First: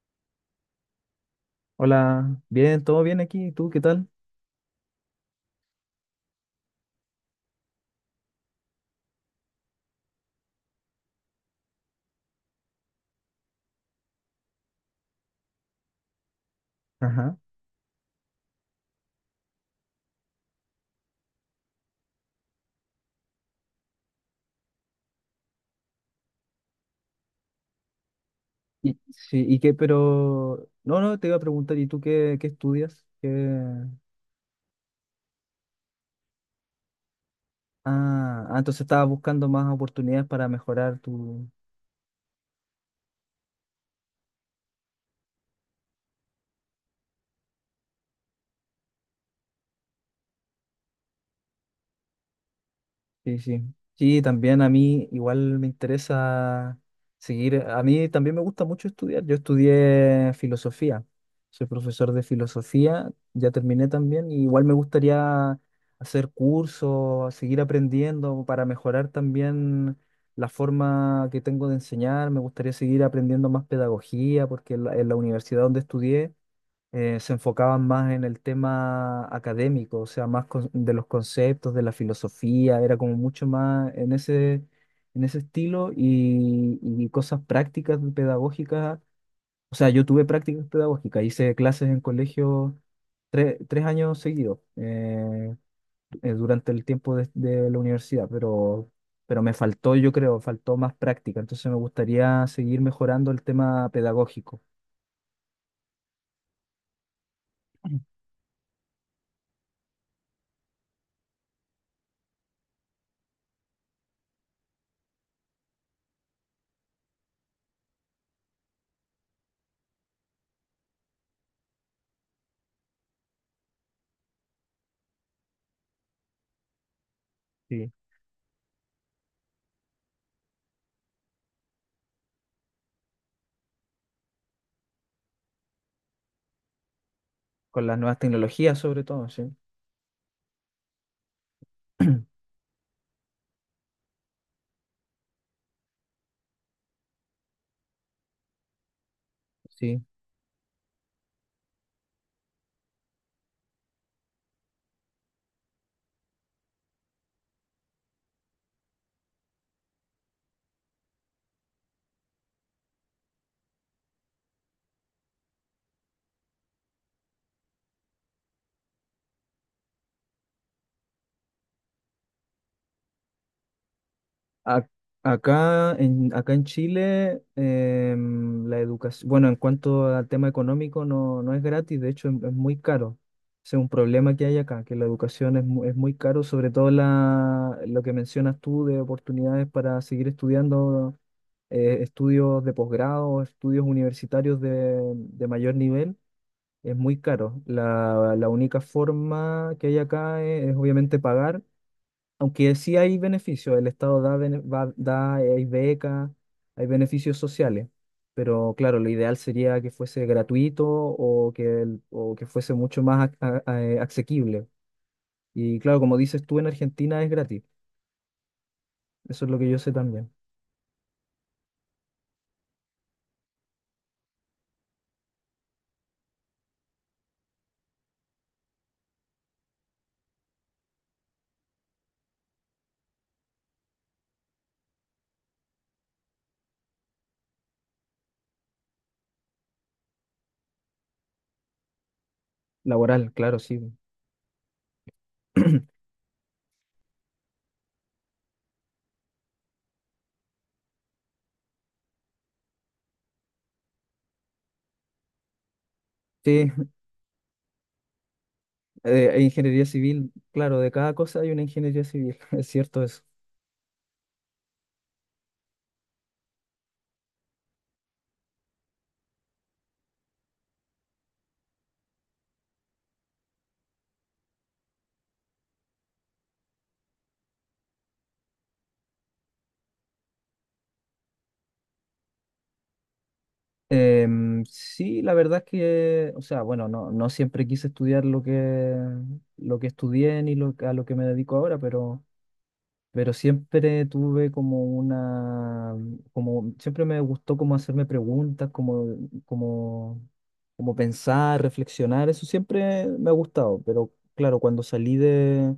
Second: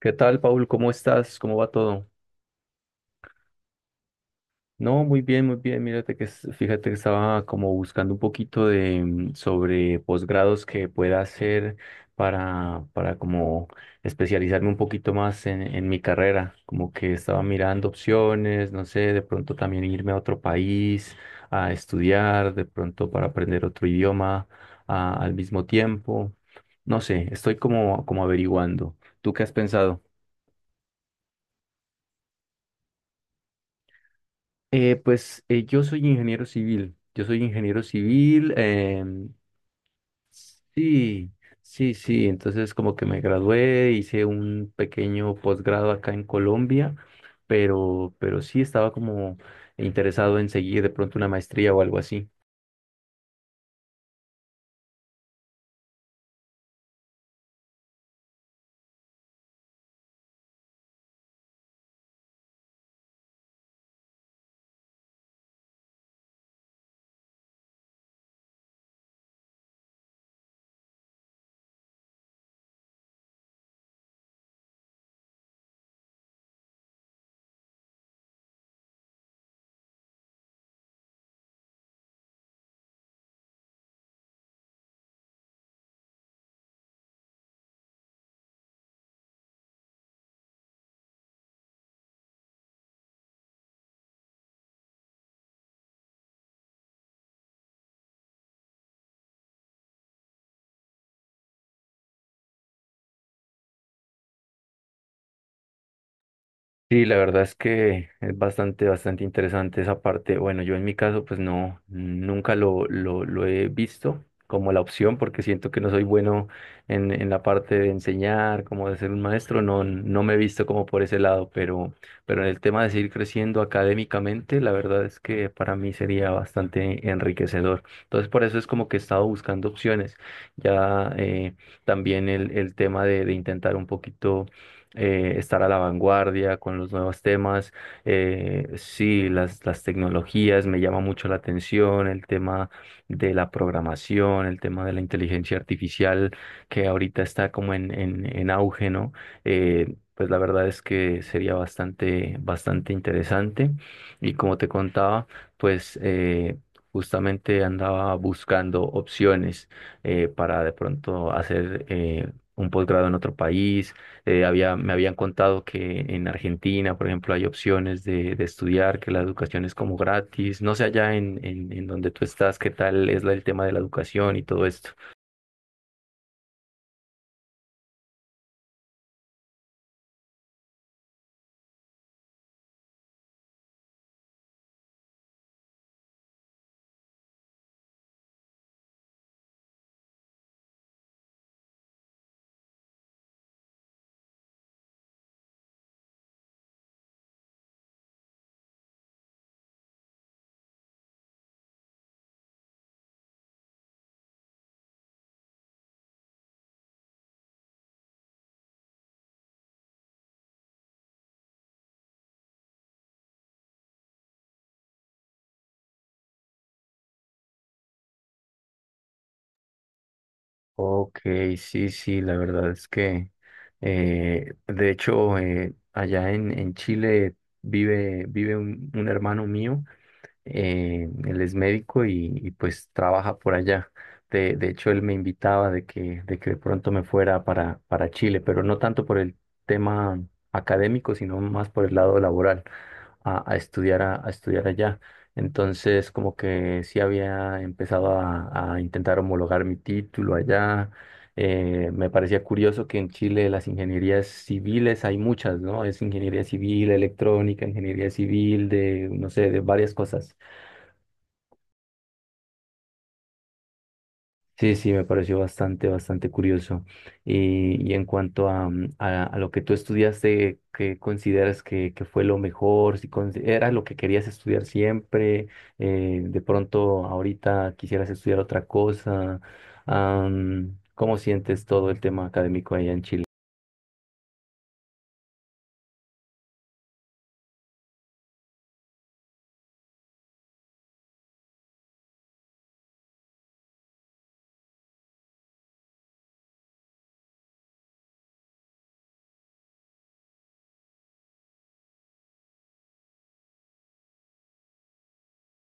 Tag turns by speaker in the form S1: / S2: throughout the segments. S1: ¿Qué tal, Paul? ¿Cómo estás? ¿Cómo va todo?
S2: Hola, bien, todo bien aquí. ¿Y tú qué tal?
S1: No, muy bien, muy bien. Mírate que fíjate que estaba como buscando un poquito de sobre posgrados que pueda hacer para como especializarme un poquito más en mi carrera. Como que
S2: Ajá.
S1: estaba mirando opciones, no sé, de pronto también irme a otro país a estudiar, de pronto para aprender otro idioma al mismo tiempo. No sé, estoy como averiguando.
S2: Y,
S1: ¿Tú qué
S2: sí,
S1: has
S2: ¿y qué?
S1: pensado?
S2: Pero, no, no, te iba a preguntar, ¿y tú qué estudias? ¿Qué?
S1: Pues yo soy ingeniero civil, yo soy ingeniero
S2: Ah,
S1: civil,
S2: ah, entonces estabas buscando más oportunidades para mejorar
S1: sí,
S2: tu.
S1: sí, sí, entonces como que me gradué, hice un pequeño posgrado acá en Colombia, pero sí estaba como interesado en seguir de pronto una maestría o algo así.
S2: Sí, sí. Sí, también a mí igual me interesa seguir. A mí también me gusta mucho estudiar. Yo estudié filosofía. Soy profesor de filosofía, ya terminé también, y igual me gustaría hacer cursos, seguir aprendiendo para mejorar también la forma que tengo de enseñar. Me gustaría seguir aprendiendo más pedagogía, porque en la, universidad donde estudié se enfocaban más en el tema académico, o sea, más de los conceptos, de la filosofía, era como mucho más en ese estilo y cosas prácticas pedagógicas. O sea, yo tuve prácticas pedagógicas, hice clases en colegio tres años seguidos durante el tiempo de la universidad, pero me faltó, yo creo, faltó más práctica, entonces me gustaría seguir mejorando el tema pedagógico.
S1: Sí, la verdad es que es bastante, bastante interesante esa parte. Bueno, yo en mi caso, pues no, nunca lo he visto como la opción, porque siento que no soy bueno en la parte de enseñar, como de ser un maestro, no, no me he visto como por ese lado, pero en el tema de seguir creciendo académicamente, la verdad es que para mí sería bastante enriquecedor.
S2: Sí,
S1: Entonces, por eso es como que he estado buscando opciones. Ya también el tema de intentar un poquito estar a la vanguardia con los nuevos temas.
S2: con las nuevas tecnologías sobre
S1: Sí,
S2: todo, sí.
S1: las tecnologías me llama mucho la atención, el tema de la programación, el tema de la inteligencia artificial que ahorita está como en auge, ¿no?
S2: Sí.
S1: Pues la verdad es que sería bastante, bastante interesante. Y como te contaba, pues justamente andaba buscando opciones para de pronto hacer un posgrado en otro país me habían contado que en Argentina, por ejemplo, hay opciones de estudiar, que la educación es como gratis. No sé allá en donde tú estás, qué tal es el tema de la educación y todo
S2: Ac-
S1: esto.
S2: acá en Chile, la educación, bueno, en cuanto al tema económico, no, no es gratis, de hecho es muy caro. Ese es un problema que hay acá, que la educación es muy caro, sobre todo lo que mencionas tú de oportunidades para seguir estudiando estudios de posgrado, estudios universitarios de mayor nivel, es muy caro. La única forma que hay acá es obviamente pagar. Aunque sí hay beneficios, el Estado da hay becas, hay beneficios sociales, pero claro, lo ideal sería que fuese gratuito o que fuese mucho más asequible. Y claro, como dices tú, en Argentina es gratis, eso es lo que yo sé también.
S1: Ok, sí, sí, la verdad es que, de hecho, allá en Chile vive un hermano mío él es médico y, pues trabaja por allá. De hecho, él me invitaba de que de pronto me fuera para Chile, pero no tanto por el tema académico, sino más por el lado laboral,
S2: Laboral,
S1: a, a
S2: claro, sí.
S1: estudiar a, a estudiar allá. Entonces, como que sí había empezado a intentar homologar mi título allá. Me parecía curioso que en Chile las ingenierías civiles hay muchas, ¿no? Es ingeniería
S2: Sí,
S1: civil, electrónica, ingeniería civil, de, no sé, de
S2: ingeniería
S1: varias
S2: civil,
S1: cosas.
S2: claro, de cada cosa hay una ingeniería civil, es cierto eso.
S1: Sí, sí, me pareció bastante, bastante curioso. Y en cuanto a lo que tú estudiaste, ¿qué consideras que fue lo mejor? Si era lo que querías estudiar siempre, de pronto ahorita quisieras estudiar otra cosa. ¿Cómo sientes todo el tema académico allá en Chile?
S2: Sí, la verdad es que, o sea, bueno, no, no siempre quise estudiar lo que estudié ni a lo que me dedico ahora, pero siempre tuve siempre me gustó como hacerme preguntas, como, como pensar, reflexionar, eso siempre me ha gustado, pero claro, cuando salí de,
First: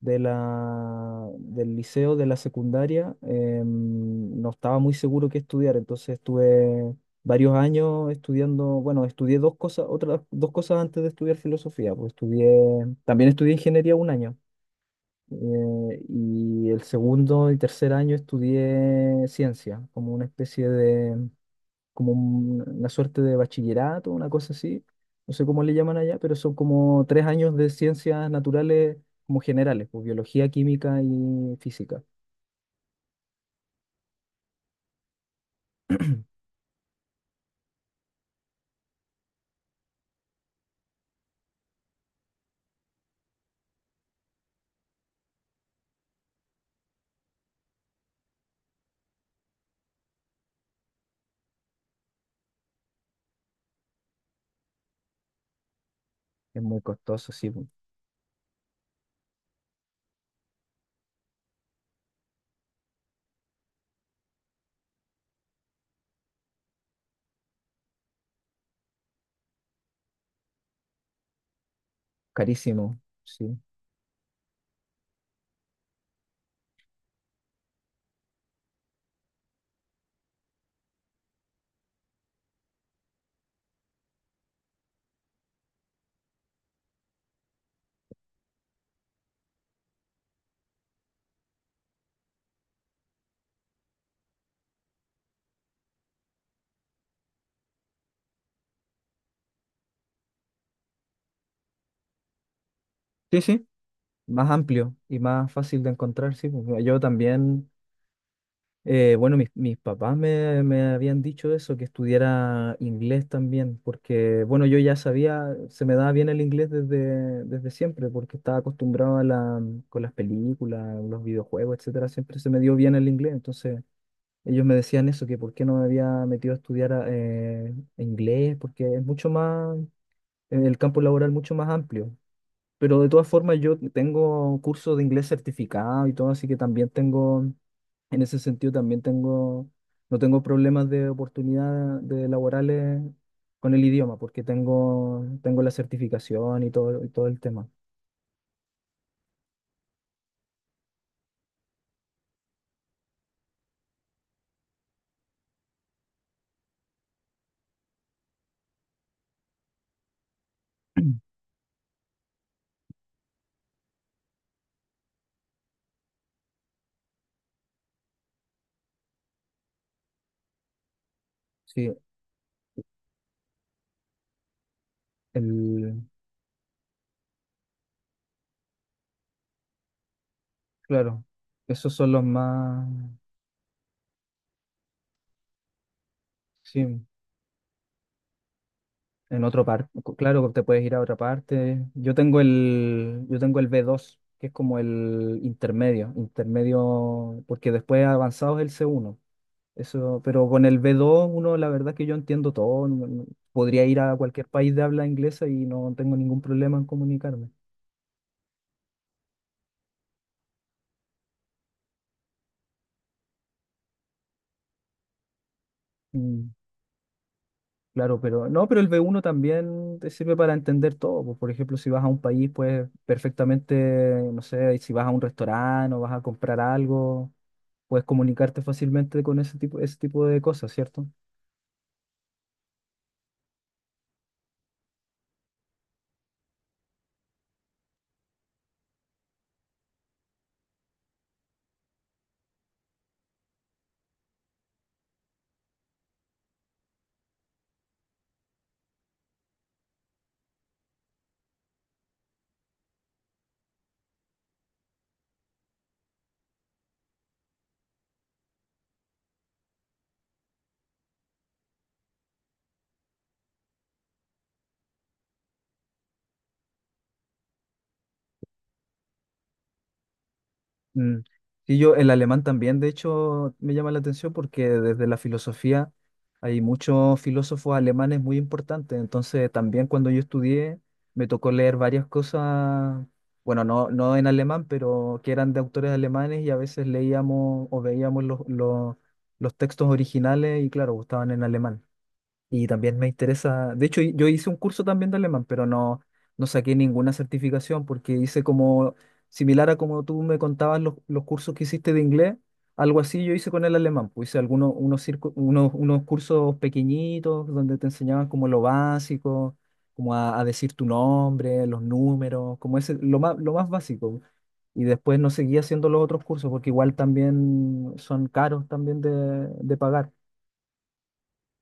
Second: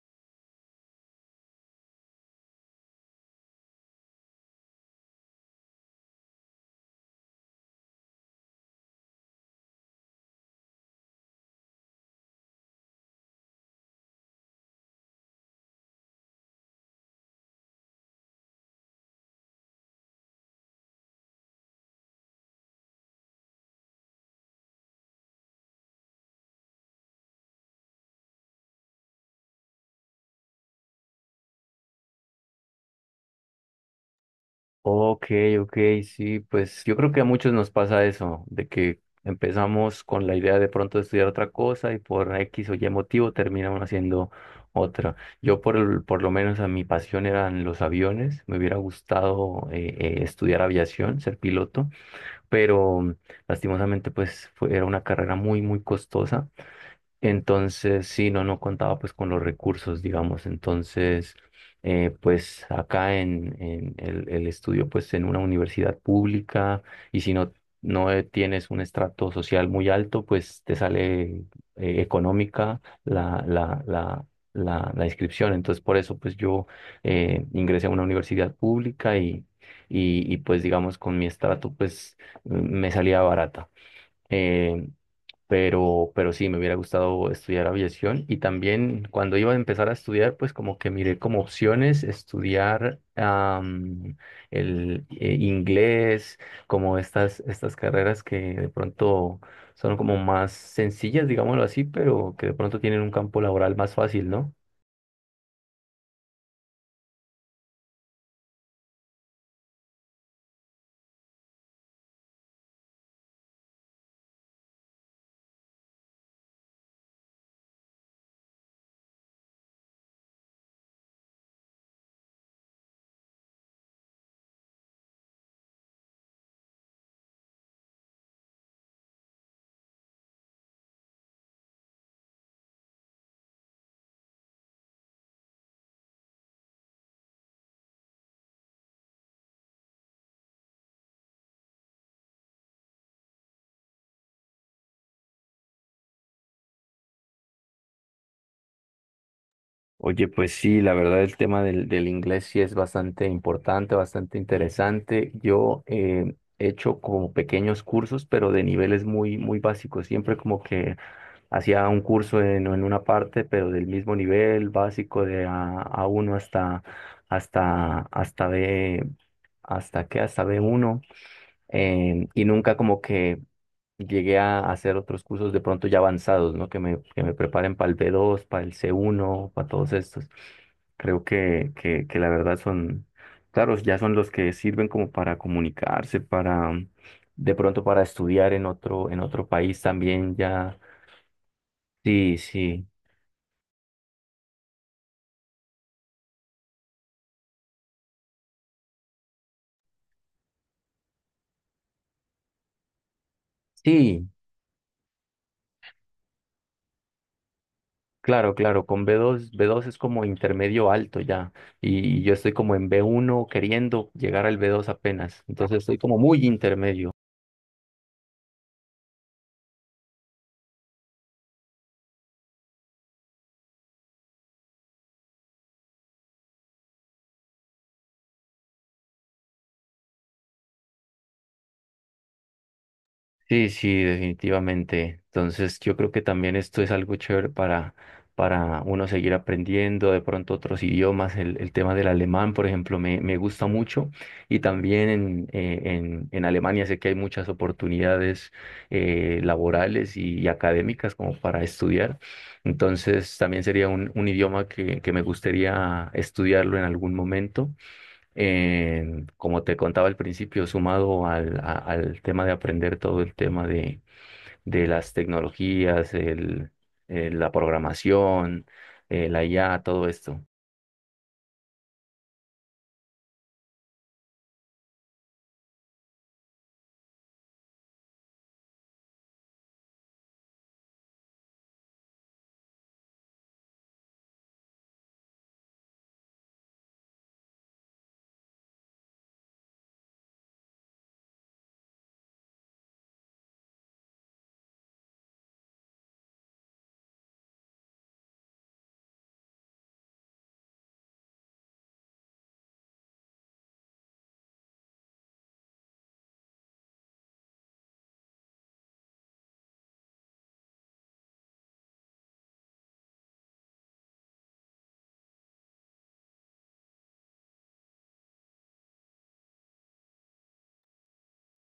S2: de la, del liceo, de la secundaria, no estaba muy seguro qué estudiar, entonces estuve varios años estudiando, bueno, estudié dos cosas, otras dos cosas antes de estudiar filosofía, pues también estudié ingeniería un año, y el segundo y tercer año estudié ciencia, como una especie de, como una suerte de bachillerato, una cosa así. No sé cómo le llaman allá, pero son como tres años de ciencias naturales como generales, pues biología, química y física.
S1: Ok, ok, sí, pues yo creo que a muchos nos pasa eso, de que empezamos con la idea de pronto de estudiar otra cosa y por X o Y motivo terminamos haciendo otra. Por lo menos a mi pasión eran los aviones, me hubiera gustado estudiar aviación, ser piloto, pero lastimosamente pues era una carrera muy, muy costosa.
S2: Es muy costoso, sí, pues,
S1: Entonces, sí, no contaba pues con los recursos, digamos. Entonces, pues acá en el estudio, pues en una universidad pública, y si no, no tienes un estrato social muy alto, pues te sale económica
S2: carísimo,
S1: la,
S2: sí.
S1: la, la, la, la inscripción. Entonces, por eso, pues yo ingresé a una universidad pública y pues digamos con mi estrato, pues me salía barata. Eh, pero sí, me hubiera gustado estudiar aviación y también cuando iba a empezar a estudiar, pues como que miré como opciones estudiar el inglés, como estas carreras que de pronto son como más sencillas, digámoslo así, pero que de pronto tienen un campo
S2: Sí, sí.
S1: laboral más fácil,
S2: Más
S1: ¿no?
S2: amplio y más fácil de encontrar, sí, pues, yo también. Bueno, mis papás me habían dicho eso, que estudiara inglés también, porque, bueno, yo ya sabía, se me daba bien el inglés desde siempre, porque estaba acostumbrado con las películas, los videojuegos, etcétera, siempre se me dio bien el inglés, entonces ellos me decían eso, que por qué no me había metido a estudiar inglés, porque el campo laboral mucho más amplio. Pero de todas formas yo tengo cursos de inglés certificado y todo, así que también tengo, en ese sentido también tengo, no tengo problemas de oportunidad de laborales con el idioma, porque tengo la certificación y todo el tema.
S1: Oye, pues sí, la verdad el tema del inglés sí es bastante importante, bastante interesante. Yo he hecho como pequeños cursos, pero de niveles muy, muy básicos. Siempre como que hacía un curso en una parte, pero del mismo nivel básico de A uno hasta, hasta B, hasta b uno
S2: Sí,
S1: y nunca como que llegué a hacer otros cursos de pronto ya
S2: el,
S1: avanzados, ¿no? Que me preparen para el B2, para el C1, para todos estos. Creo
S2: claro,
S1: que,
S2: esos
S1: que,
S2: son
S1: que
S2: los
S1: la verdad
S2: más,
S1: son, claro, ya son los que sirven como para comunicarse, para
S2: sí.
S1: de pronto para estudiar en otro, en
S2: En
S1: otro
S2: otro
S1: país
S2: parte,
S1: también
S2: claro, te
S1: ya.
S2: puedes ir a otra parte. Yo
S1: Sí,
S2: tengo
S1: sí,
S2: el B2, que es como el intermedio, intermedio, porque después avanzado es el C1. Eso, pero con el B2, uno, la verdad es que yo entiendo todo. Podría ir a
S1: sí,
S2: cualquier país de habla inglesa y no tengo ningún problema en comunicarme.
S1: claro, claro, con B2. B2 es como intermedio alto ya, y yo estoy como en B1 queriendo llegar al B2 apenas, entonces estoy como muy
S2: Mm,
S1: intermedio.
S2: claro, pero no, pero el B1 también te sirve para entender todo, pues, por ejemplo, si vas a un país, pues perfectamente, no sé, si vas a un restaurante o vas a comprar algo puedes comunicarte fácilmente con ese tipo de cosas, ¿cierto?
S1: Sí, sí, definitivamente. Entonces, yo creo que también esto es algo chévere para uno seguir aprendiendo, de pronto otros idiomas. El tema del alemán, por ejemplo, me gusta mucho. Y también en Alemania sé que hay muchas oportunidades laborales y académicas como para estudiar. Entonces, también sería un idioma que me gustaría estudiarlo en algún momento eh, como te contaba al principio, sumado al tema de aprender todo el tema de las tecnologías, la programación, la IA, todo esto.
S2: Mm. Sí, yo el alemán también, de hecho, me llama la atención porque desde la filosofía hay muchos filósofos alemanes muy importantes, entonces también cuando yo estudié me tocó leer varias cosas, bueno, no, no en alemán, pero que eran de autores alemanes y a veces leíamos o veíamos los textos originales y claro, estaban en alemán. Y también me interesa, de hecho yo hice un curso también de alemán, pero no, no saqué ninguna certificación porque hice como similar a como tú me contabas los cursos que hiciste de inglés, algo así yo hice con el alemán, pues hice algunos unos, circu- unos, unos cursos pequeñitos donde te enseñaban como lo básico, como a decir tu nombre, los números, como ese, lo más básico. Y después no seguí haciendo los otros cursos porque igual también son caros también de pagar,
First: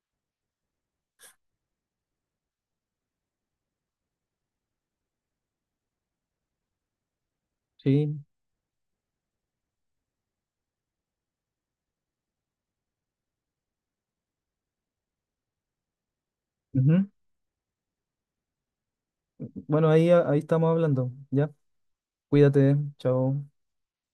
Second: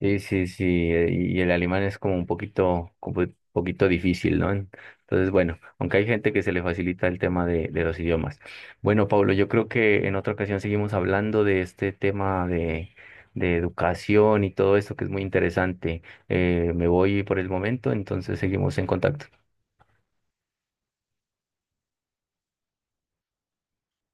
S1: Sí, sí, sí, y el alemán es como un poquito difícil, ¿no? Entonces, bueno, aunque hay gente que se le facilita el tema de los
S2: ¿sí?
S1: idiomas. Bueno, Pablo, yo creo que en otra ocasión seguimos hablando de este tema de educación y todo esto que es muy interesante. Me voy por el momento, entonces seguimos en contacto.
S2: Bueno, ahí estamos hablando. Ya, cuídate, chao.